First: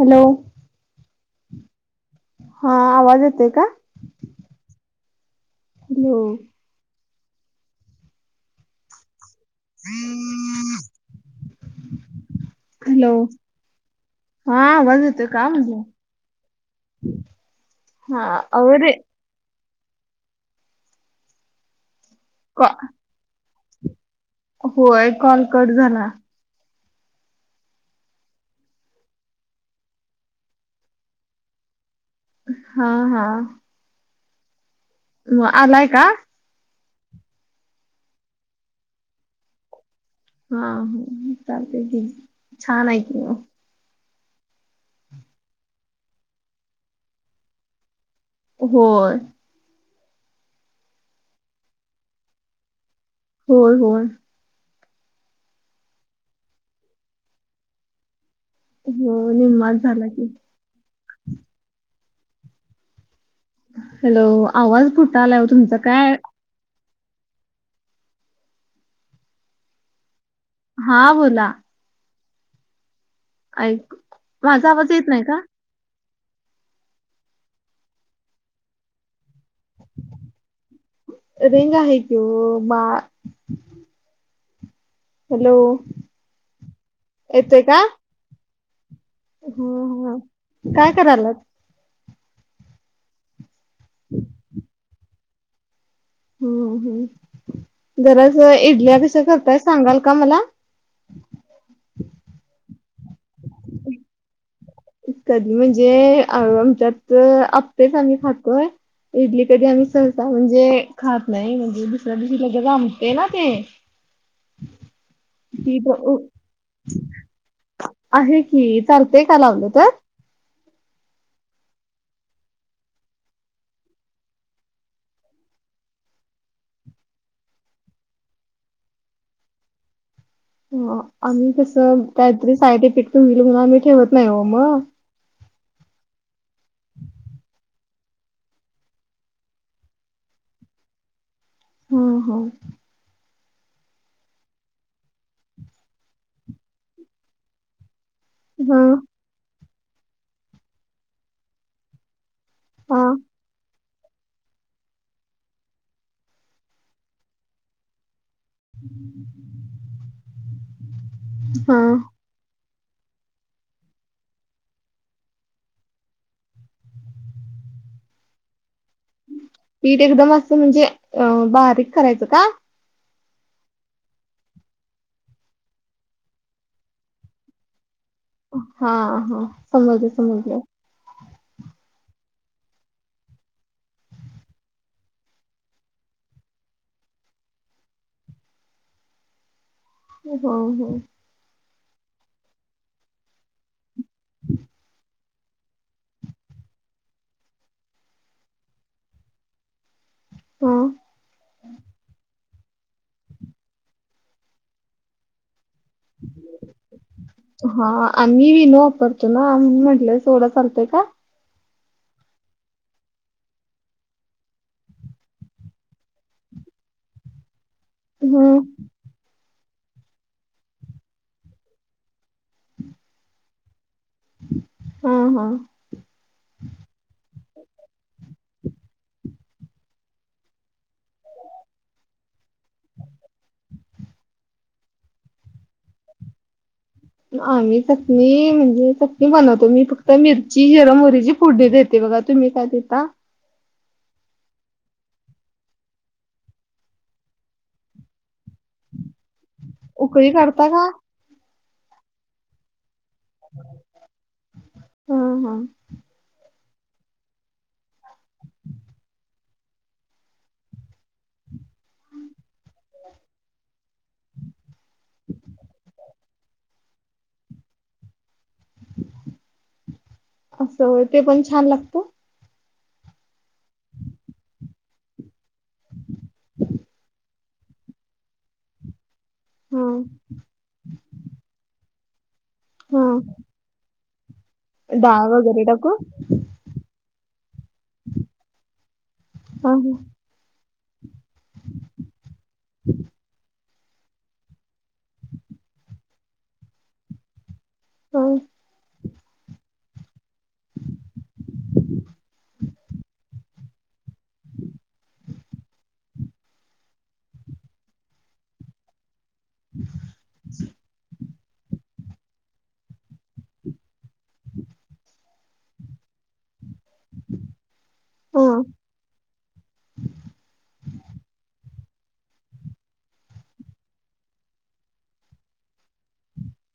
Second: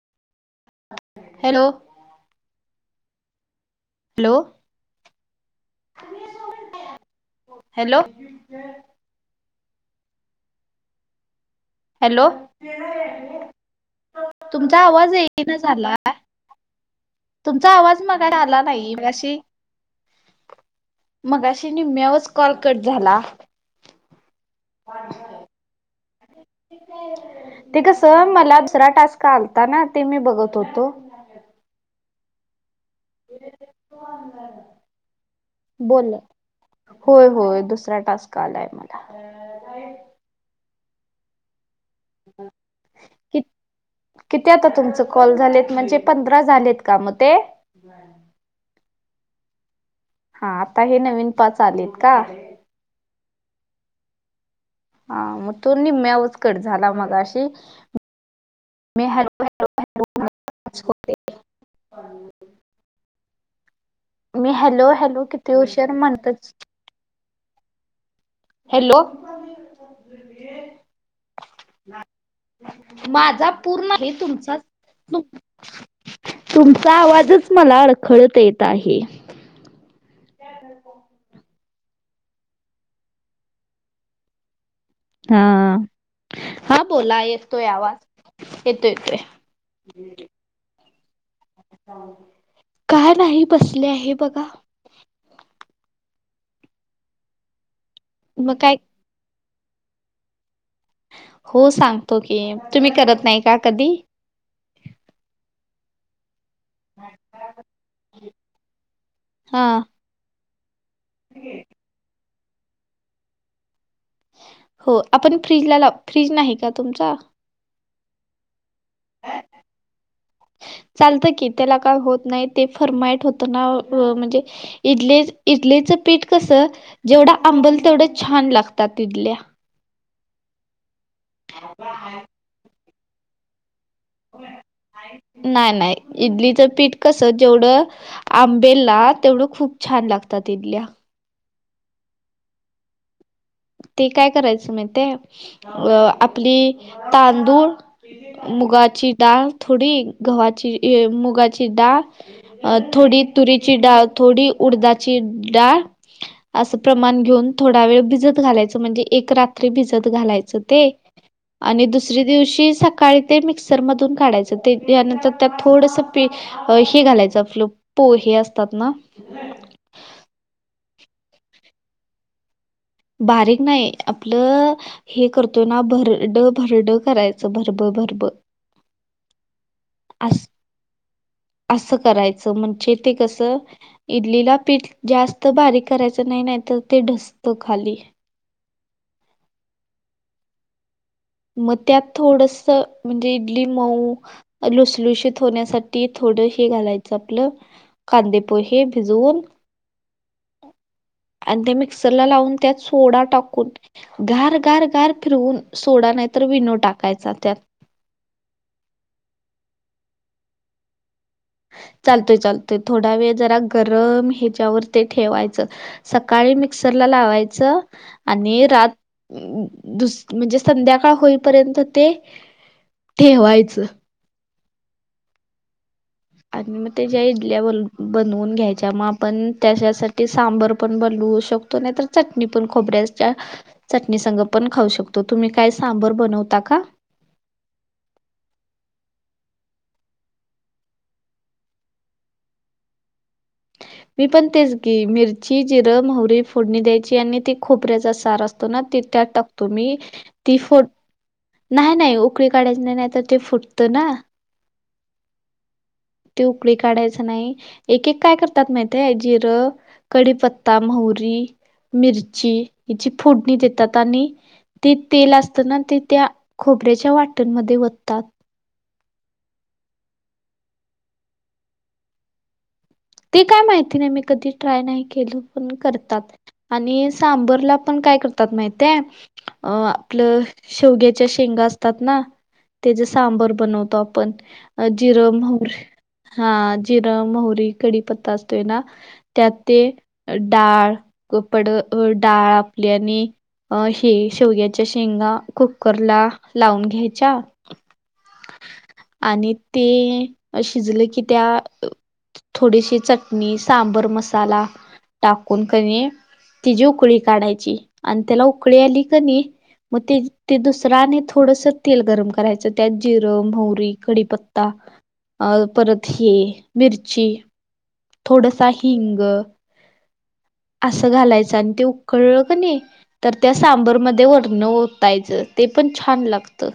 Hello hello हा आवाज येते का? हॅलो! हॅलो हॅलो हम् हॅलो हॅलो हा तुमचा आवाज येतोय येई का ना म्हटलं? झाला तुमचा आवाज हा मागा आला अव रे नाही अशी मगाशी निम्म्यावरच कॉल कॉ कट झाला होय कॉल कट झाला ते कस मला दुसरा टास्का आलता ना ते मी बघत होतो हा हा ते मग आलाय का? बोल होय होय दुसरा टास्क आलाय मला हा हा चाल ते त कि किती आता तुमच कॉल झालेत म्हणजे पंधरा झालेत का मग ते ब होय हा आता हे नवीन प चालेत का होर होर हा मग तो निम्म्या उचकट झाला मग अशी हो निम्मच झाला की ज करते हॅलो मी आवाज हॅलो हॅलो फुटालाय ओ किती तुमचा हुशर काय म्हणतच हॅलो हा बोला माझा पूर्ण ऐक आहे तुमचा माझा आवाज येत नाही का? तुमचा आवाजच मला अडखळत येत आहे रेंग आहे कि मा हा हॅलो हा बोला येतोय आवाज येतो येतोय हा हा काय कराला का नाही बसले आहे बघा हम्म हम् गरज मग काय इडल्या कस करताय सांगाल का मला हो सांगतो की तुम्ही करत नाही का कधी कधी म्हणजे त्यात आपेच आम्ही खकोय इडली कधी हा आम्ही सहसा म्हणजे खात नाही म्हणजे दुसऱ दुसला जामते ना ते हो आपण फ्रीजला ती ला ब- उ- फ्रीज नाही का तुमचा आहे की चालतेय का लावलं तर चालतं की त्याला काय होत नाही ते फरमाईट होतं ना म्हणजे इडले इडलीचं पीठ कस जेवढं आंबल तेवढं छान लागतात इडल्या आम्ही तसं त्यातरी साईड इफेक्ट होईल म्हणून आम्ही ठेवत नाही हो मग नाही नाही इडलीचं पीठ कस जेवढं आंबेला तेवढं खूप छान लागतात इडल्या हो हो ते काय करायचं माहितेय अ आपली तांदूळ हा मुगाची डाळ थोडी गव्हाची मुगाची डाळ अ हा थोडी तुरीची डाळ थोडी उडदाची डाळ असं प्रमाण घेऊन थोडा वेळ भिजत घालायच म्हणे एक रात्री भिजत घालायच ते हा आणि दुस दिवशी सकाळी ते मिक्सरमधून काढायचं ते यानंतर त्यात थोडंसं पी अ हे घालायचं आप्ल पो हे असतात ना पीठ एकदम असं म्हणजे अ बारीक करायचं का बारीक नाही आपलं हे करतो ना भरड भरड करायचं भरब भरब हा हा समजल अस समजल असं करायचं म्हणजे ते कसं इडलीला पीठ जास्त बारीक करायचं नाही नाही तर ते ढसत खाली हो हो मग त्यात थोडस म्हणजे इडली मऊ लुसलुसत होण्यासाठी ती थोड हे घालायचं आपलं कांदेपोहे हे भिजवून ह आणि त्या मिक्सर ला लावून त्यात सोडा टाकून घार घार घार फिरवून सोडा नाही तर विनो टाकायचा त्यात हा आम्ही विनो वापरतो ना म्हणून म्हटलंय सोडा चालतोय का चालतोय चालतोय थोडा वेळ जरा गरम ह्याच्यावर ते ठेवायचं सकाळी मिक्सरला लावायचं हम्म. आणि रात दुस म्हणजे संध्याकाळ होईपर्यंत ते ठेवायचं हम हा आणि मग त्याच्या इडल्या ब बनवून घ्यायच्या मग आपण त्याच्यासाठी सांबर पण बनवू शकतो तर चटणी पण खोबऱ्या च्या चटणीसंग पण खाऊ शकतो तुम्ही काय सांबर बनवता का? आम्ही चटणी म्हणजे चटणी बनवतो मी फक्त मिरची जिर मोहरीची फोडणी देते बघा तुम्ही काय देता? मी पण तेच घी मिरची जिरं मोहरी फोडणी द्यायची आणि ते खोबऱ्याचा सार असतो त त्यात टाकतो मी उकळी ती काढता फो, का? नाही नाही उकळी काढायची नाही तर ते फुटतं ना हा हा ते उकळी काढायच नाही एक एक काय करतात माहितेय जिरं कडीीपत्ता मोहरी मिरची हची फोडणी देतात आणि ते तेल असताना ते त्या खोबऱ्याच्या वाटणमध्ये ओततात असं हो ते पण छान लागतो ते काय माहिती नाही मी कधी ट्राय नाही केल पण करतात आणि सांबरला पण काय करतात माहितेय अ हा आपलं शेवग्याच्या शेंगा असतात ना ते हा जे सांबर बनवतो आपण अ डाळ जिरं वगैरे मोहरी टाकू? हा जिरं मोहरी पता असतोय ना त्यात हा ते डाळ कपड डाळ आपली आणि अ हे शेवयाच्या शेंगा कुकर ला लावून घ्यायच्या ह. आणि त शिजले की त्या थोडीशी चटणी, सांबर मसाला टाकून कणी तिची उकळी काढायची, आणि त्याला उकळी आली कणी म ते-ते दुसर दुसर आणि थोडसं तेल गरम करायचं, त्यात जिरं मोहरी कडीपत्ता अ परत हे मिरची हा. थोडसा हिंग. असं घालायचं, आणि ते उकळलं क नाही. तर त्या सांबरमध्ये वर्ण ओतायचं ते पण छान लागतं.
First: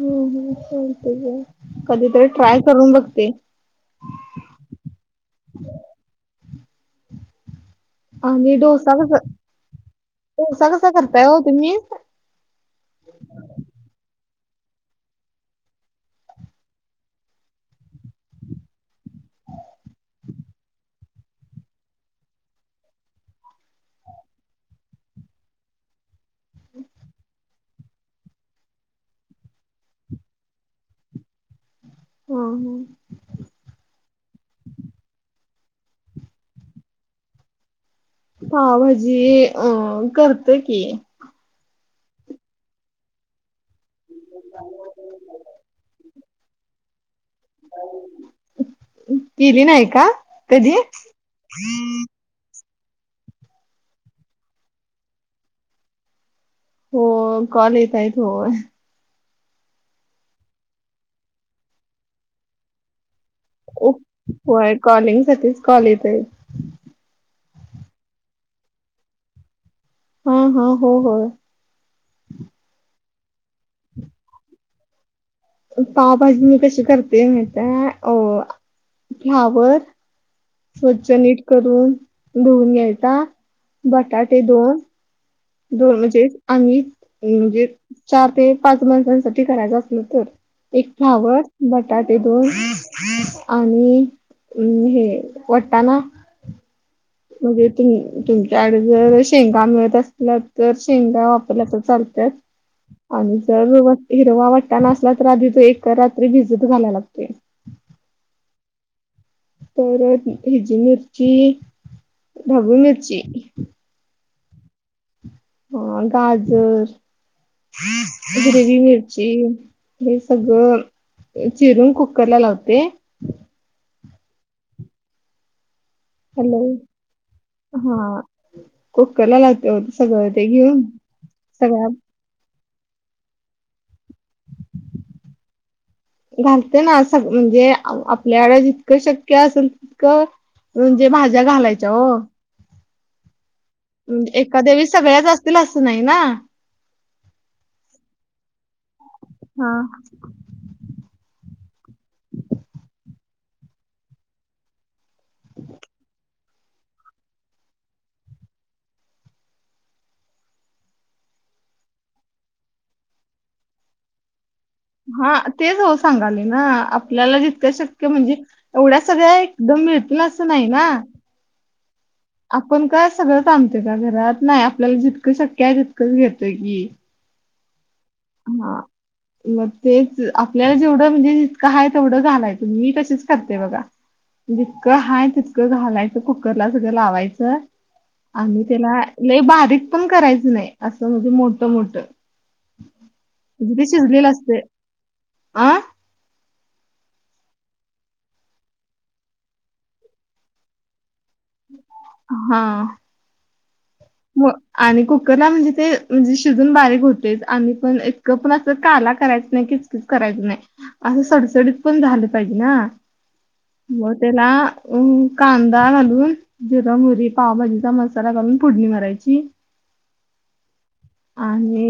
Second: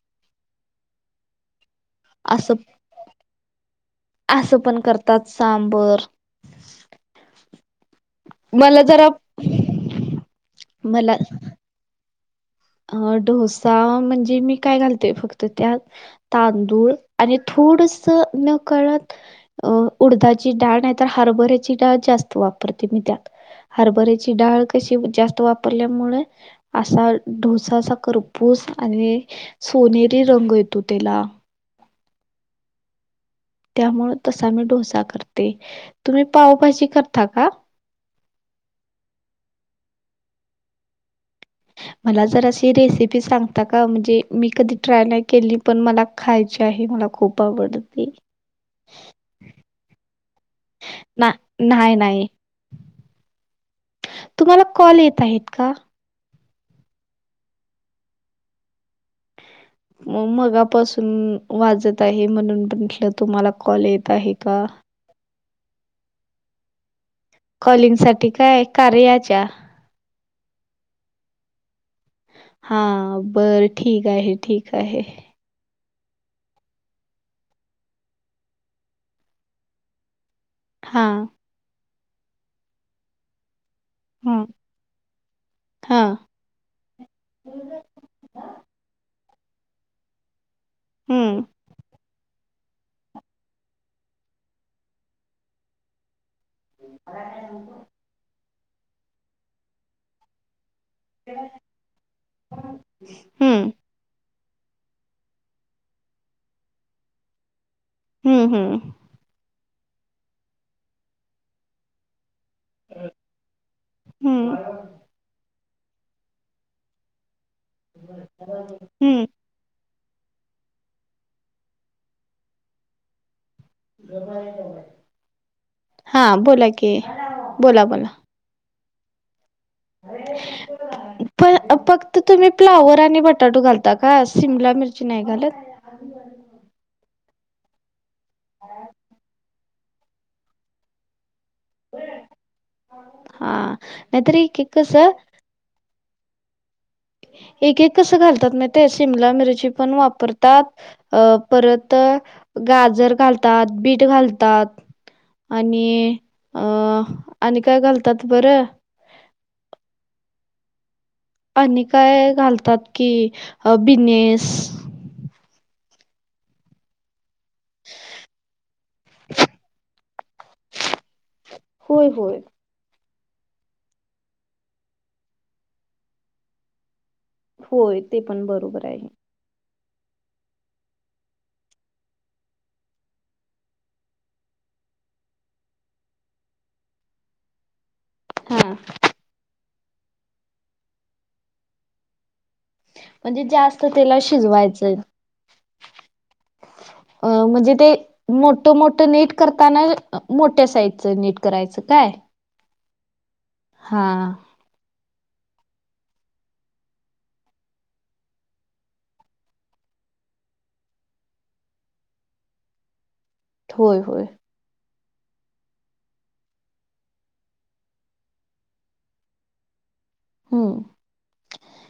ह कधीतरी असं ट्राय करून बघते. असं पण करतात सांबर आणि मला डोसा जरा कसा, डोसा कसा मला करताय हो तुम्ही? अ डोसा म्हणजे मी काय घालते फक्त त्यात तांदूळ आणि थोडस न कळत अ उडदाची डाळ नाही तर, हरभऱ्याची डाळ जास्त वापरते मी त्यात. हरबऱ्याची डाळ कशी जास्त वापरल्यामुळे असा भुसासा करपूस आणि सोनेरी रंग येतो, त्याला. ह ह. त्यामुळं तसा मी डोसा करते, तुम्ही पावभाजी करता का? पावभाजी अ करते की. मला जराशी रेसिपी सांग. आता का म्हणजे मी कधी ट्राय नाही केली, पण मला खायची आहे मला खूप आवडते. बोल की, केली नाही का कधी ना नाही नाही. तुम्हाला कॉल येत आहेत का? हो, कॉल येत आहेत होय. मग मगापासून वाजत आहे, म्हणून म्हटलं तुम्हाला कॉल येत आहे का? होय कॉलिंग साठीच कॉल येत आहे. कॉलिंग साठी काय कार्याच्या? हा हा हो हो. हा, बरं ठीक आहे ठीक आहे. पावभाजी मी कशी करते, माहित आहे फ्लावर हा स्वच्छ नीट करून धुवून घ्यायचा, हा बटाटे दोन दोन हा म्हणजे आम्ही, म्हणजे चार ते पाच माणसांसाठी करायचं असल तर. एक फ्लावर. हम्म बटाटे दोन आणि हे वटाणा. म्हणजे तुम -तुमच्याकडे जर शेंगा मिळत असल्या तर, शेंगा वापरल्या तर चालत्यात. आणि हम्म जर व-हिरवा वाटाणा असला तर, आधी ते एका रात्रीत भिजत घालायला लागतयं. ह ह. परत हिजी मिरची ढबू मिरची. हम्म, अ गाजर, हिरवी हम्म मिरची. हे सगळं चिरून कुकर ला लावते. [unintelligible] हा, हॅलो बोला कि बोला बोला. हा कुकरला लावते, ओ सगळ ते घेऊन सगळ्या तर तुम्ही फ्लावर आणि बटाटो घालता का, शिमला मिरची नाही घालत. घालते ना, स -म्हणजे आपल्याकड जितकं शक्य असेल असलं तितकं म्हणजे भाज्या घालायच्या ओ. हा. अ नाहीतर एक एक एखाद्या वेळी कसं सगळ्याच असतील असं नाही ना. एक एक कसं घालतात, माहिते शिमला मिरची हा पण वापरतात. अ परत गाजर घालतात, बीट घालतात. आणि अ आणि काय घालतात बरं? आणि काय घालतात की बिनेस. हा, तेच ओ सांगालोय ना आपल्याला जितक शक्य म्हणजे एवढ्या सगळ्या एकदम मिळतील, असं नाही ना. होय होय. आपण काय सगळंच आणतोय काय घरात नाही, आपल्याला जितकं शक्य आहे तितकंच घेतोय की. होय, ते पण हा बरोबर आहे. मग तेच आपल्याला जेवढं म्हणजे जितकं आहे तेवढं घालायचं, मी कशीच करते बघा. जितकं हाय तितकं घालायचं, कुकरला सगळं लावायचं. आणि हा त्याला लय बारीक पण, करायचं नाही असं म्हणजे मोठ मोठ. म्हणजे जास्त तेला असते शिजवायचंय आ अ म्हणजे ते मोठ मोठ नीट करताना मोठ्या साईजच नीट करायचं काय. हा. हा. म आणि कुकरला म्हणजे ते म्हणजे शिजून बारीक होतचं, आणि पण इतकं पण असं काला करायचं नाही की च किचं करायचं नाही, असं सडसडीत पण झालं पाहिजे ना होय मग होय त्याला अ कांदा घालून जिरं, मोहरी पावभाजीचा मसाला घालून फोडणी मारायची. हम्म आणि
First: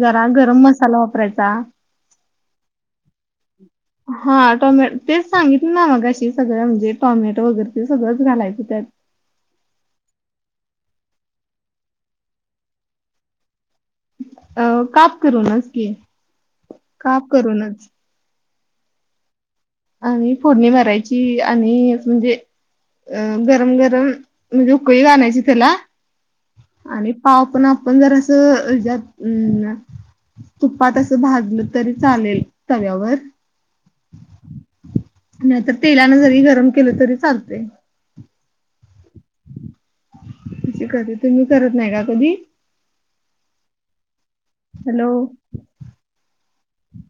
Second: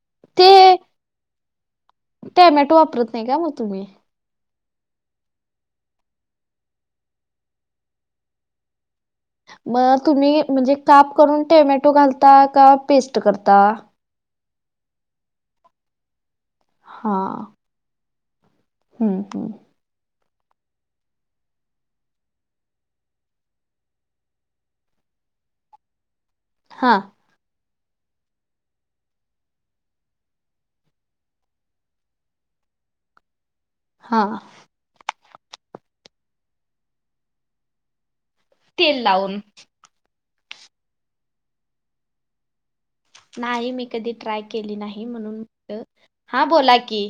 जरा गरम मसाला वापरायचा. टोमॅटो वापरत नाही, काय मग तुम्ही? हा, टॉमॅट तेच सांगितलं ना मग अशी सगळं म्हणजे टॉमॅट वगैरे ते सगळंच घालायचं त्यात. मग तुम्ही म्हणजे काप करून टोमॅटो घालता का, पेस्ट करता? अ काप करूनच की, हा काप करूनचं. हम्म हम्म, आणि फोडणी मारायची आणि म्हणजे अ गरम गरम म्हणजे उकळी घालायची, त्याला हा आणि पाव पण आपण जरासं हेज्यात अम तुपात असं भाजलं तरी, चालेल तव्यावर. हा. नाही तर तेलान जरी गरम केलं तरी चालतय. तेल लावून. म्हणजे तुम्ही कधी करत नाही का, कधी? नाही मी कधी ट्राय केली नाही, हॅलो म्हणून म्हटलं हा बोला की.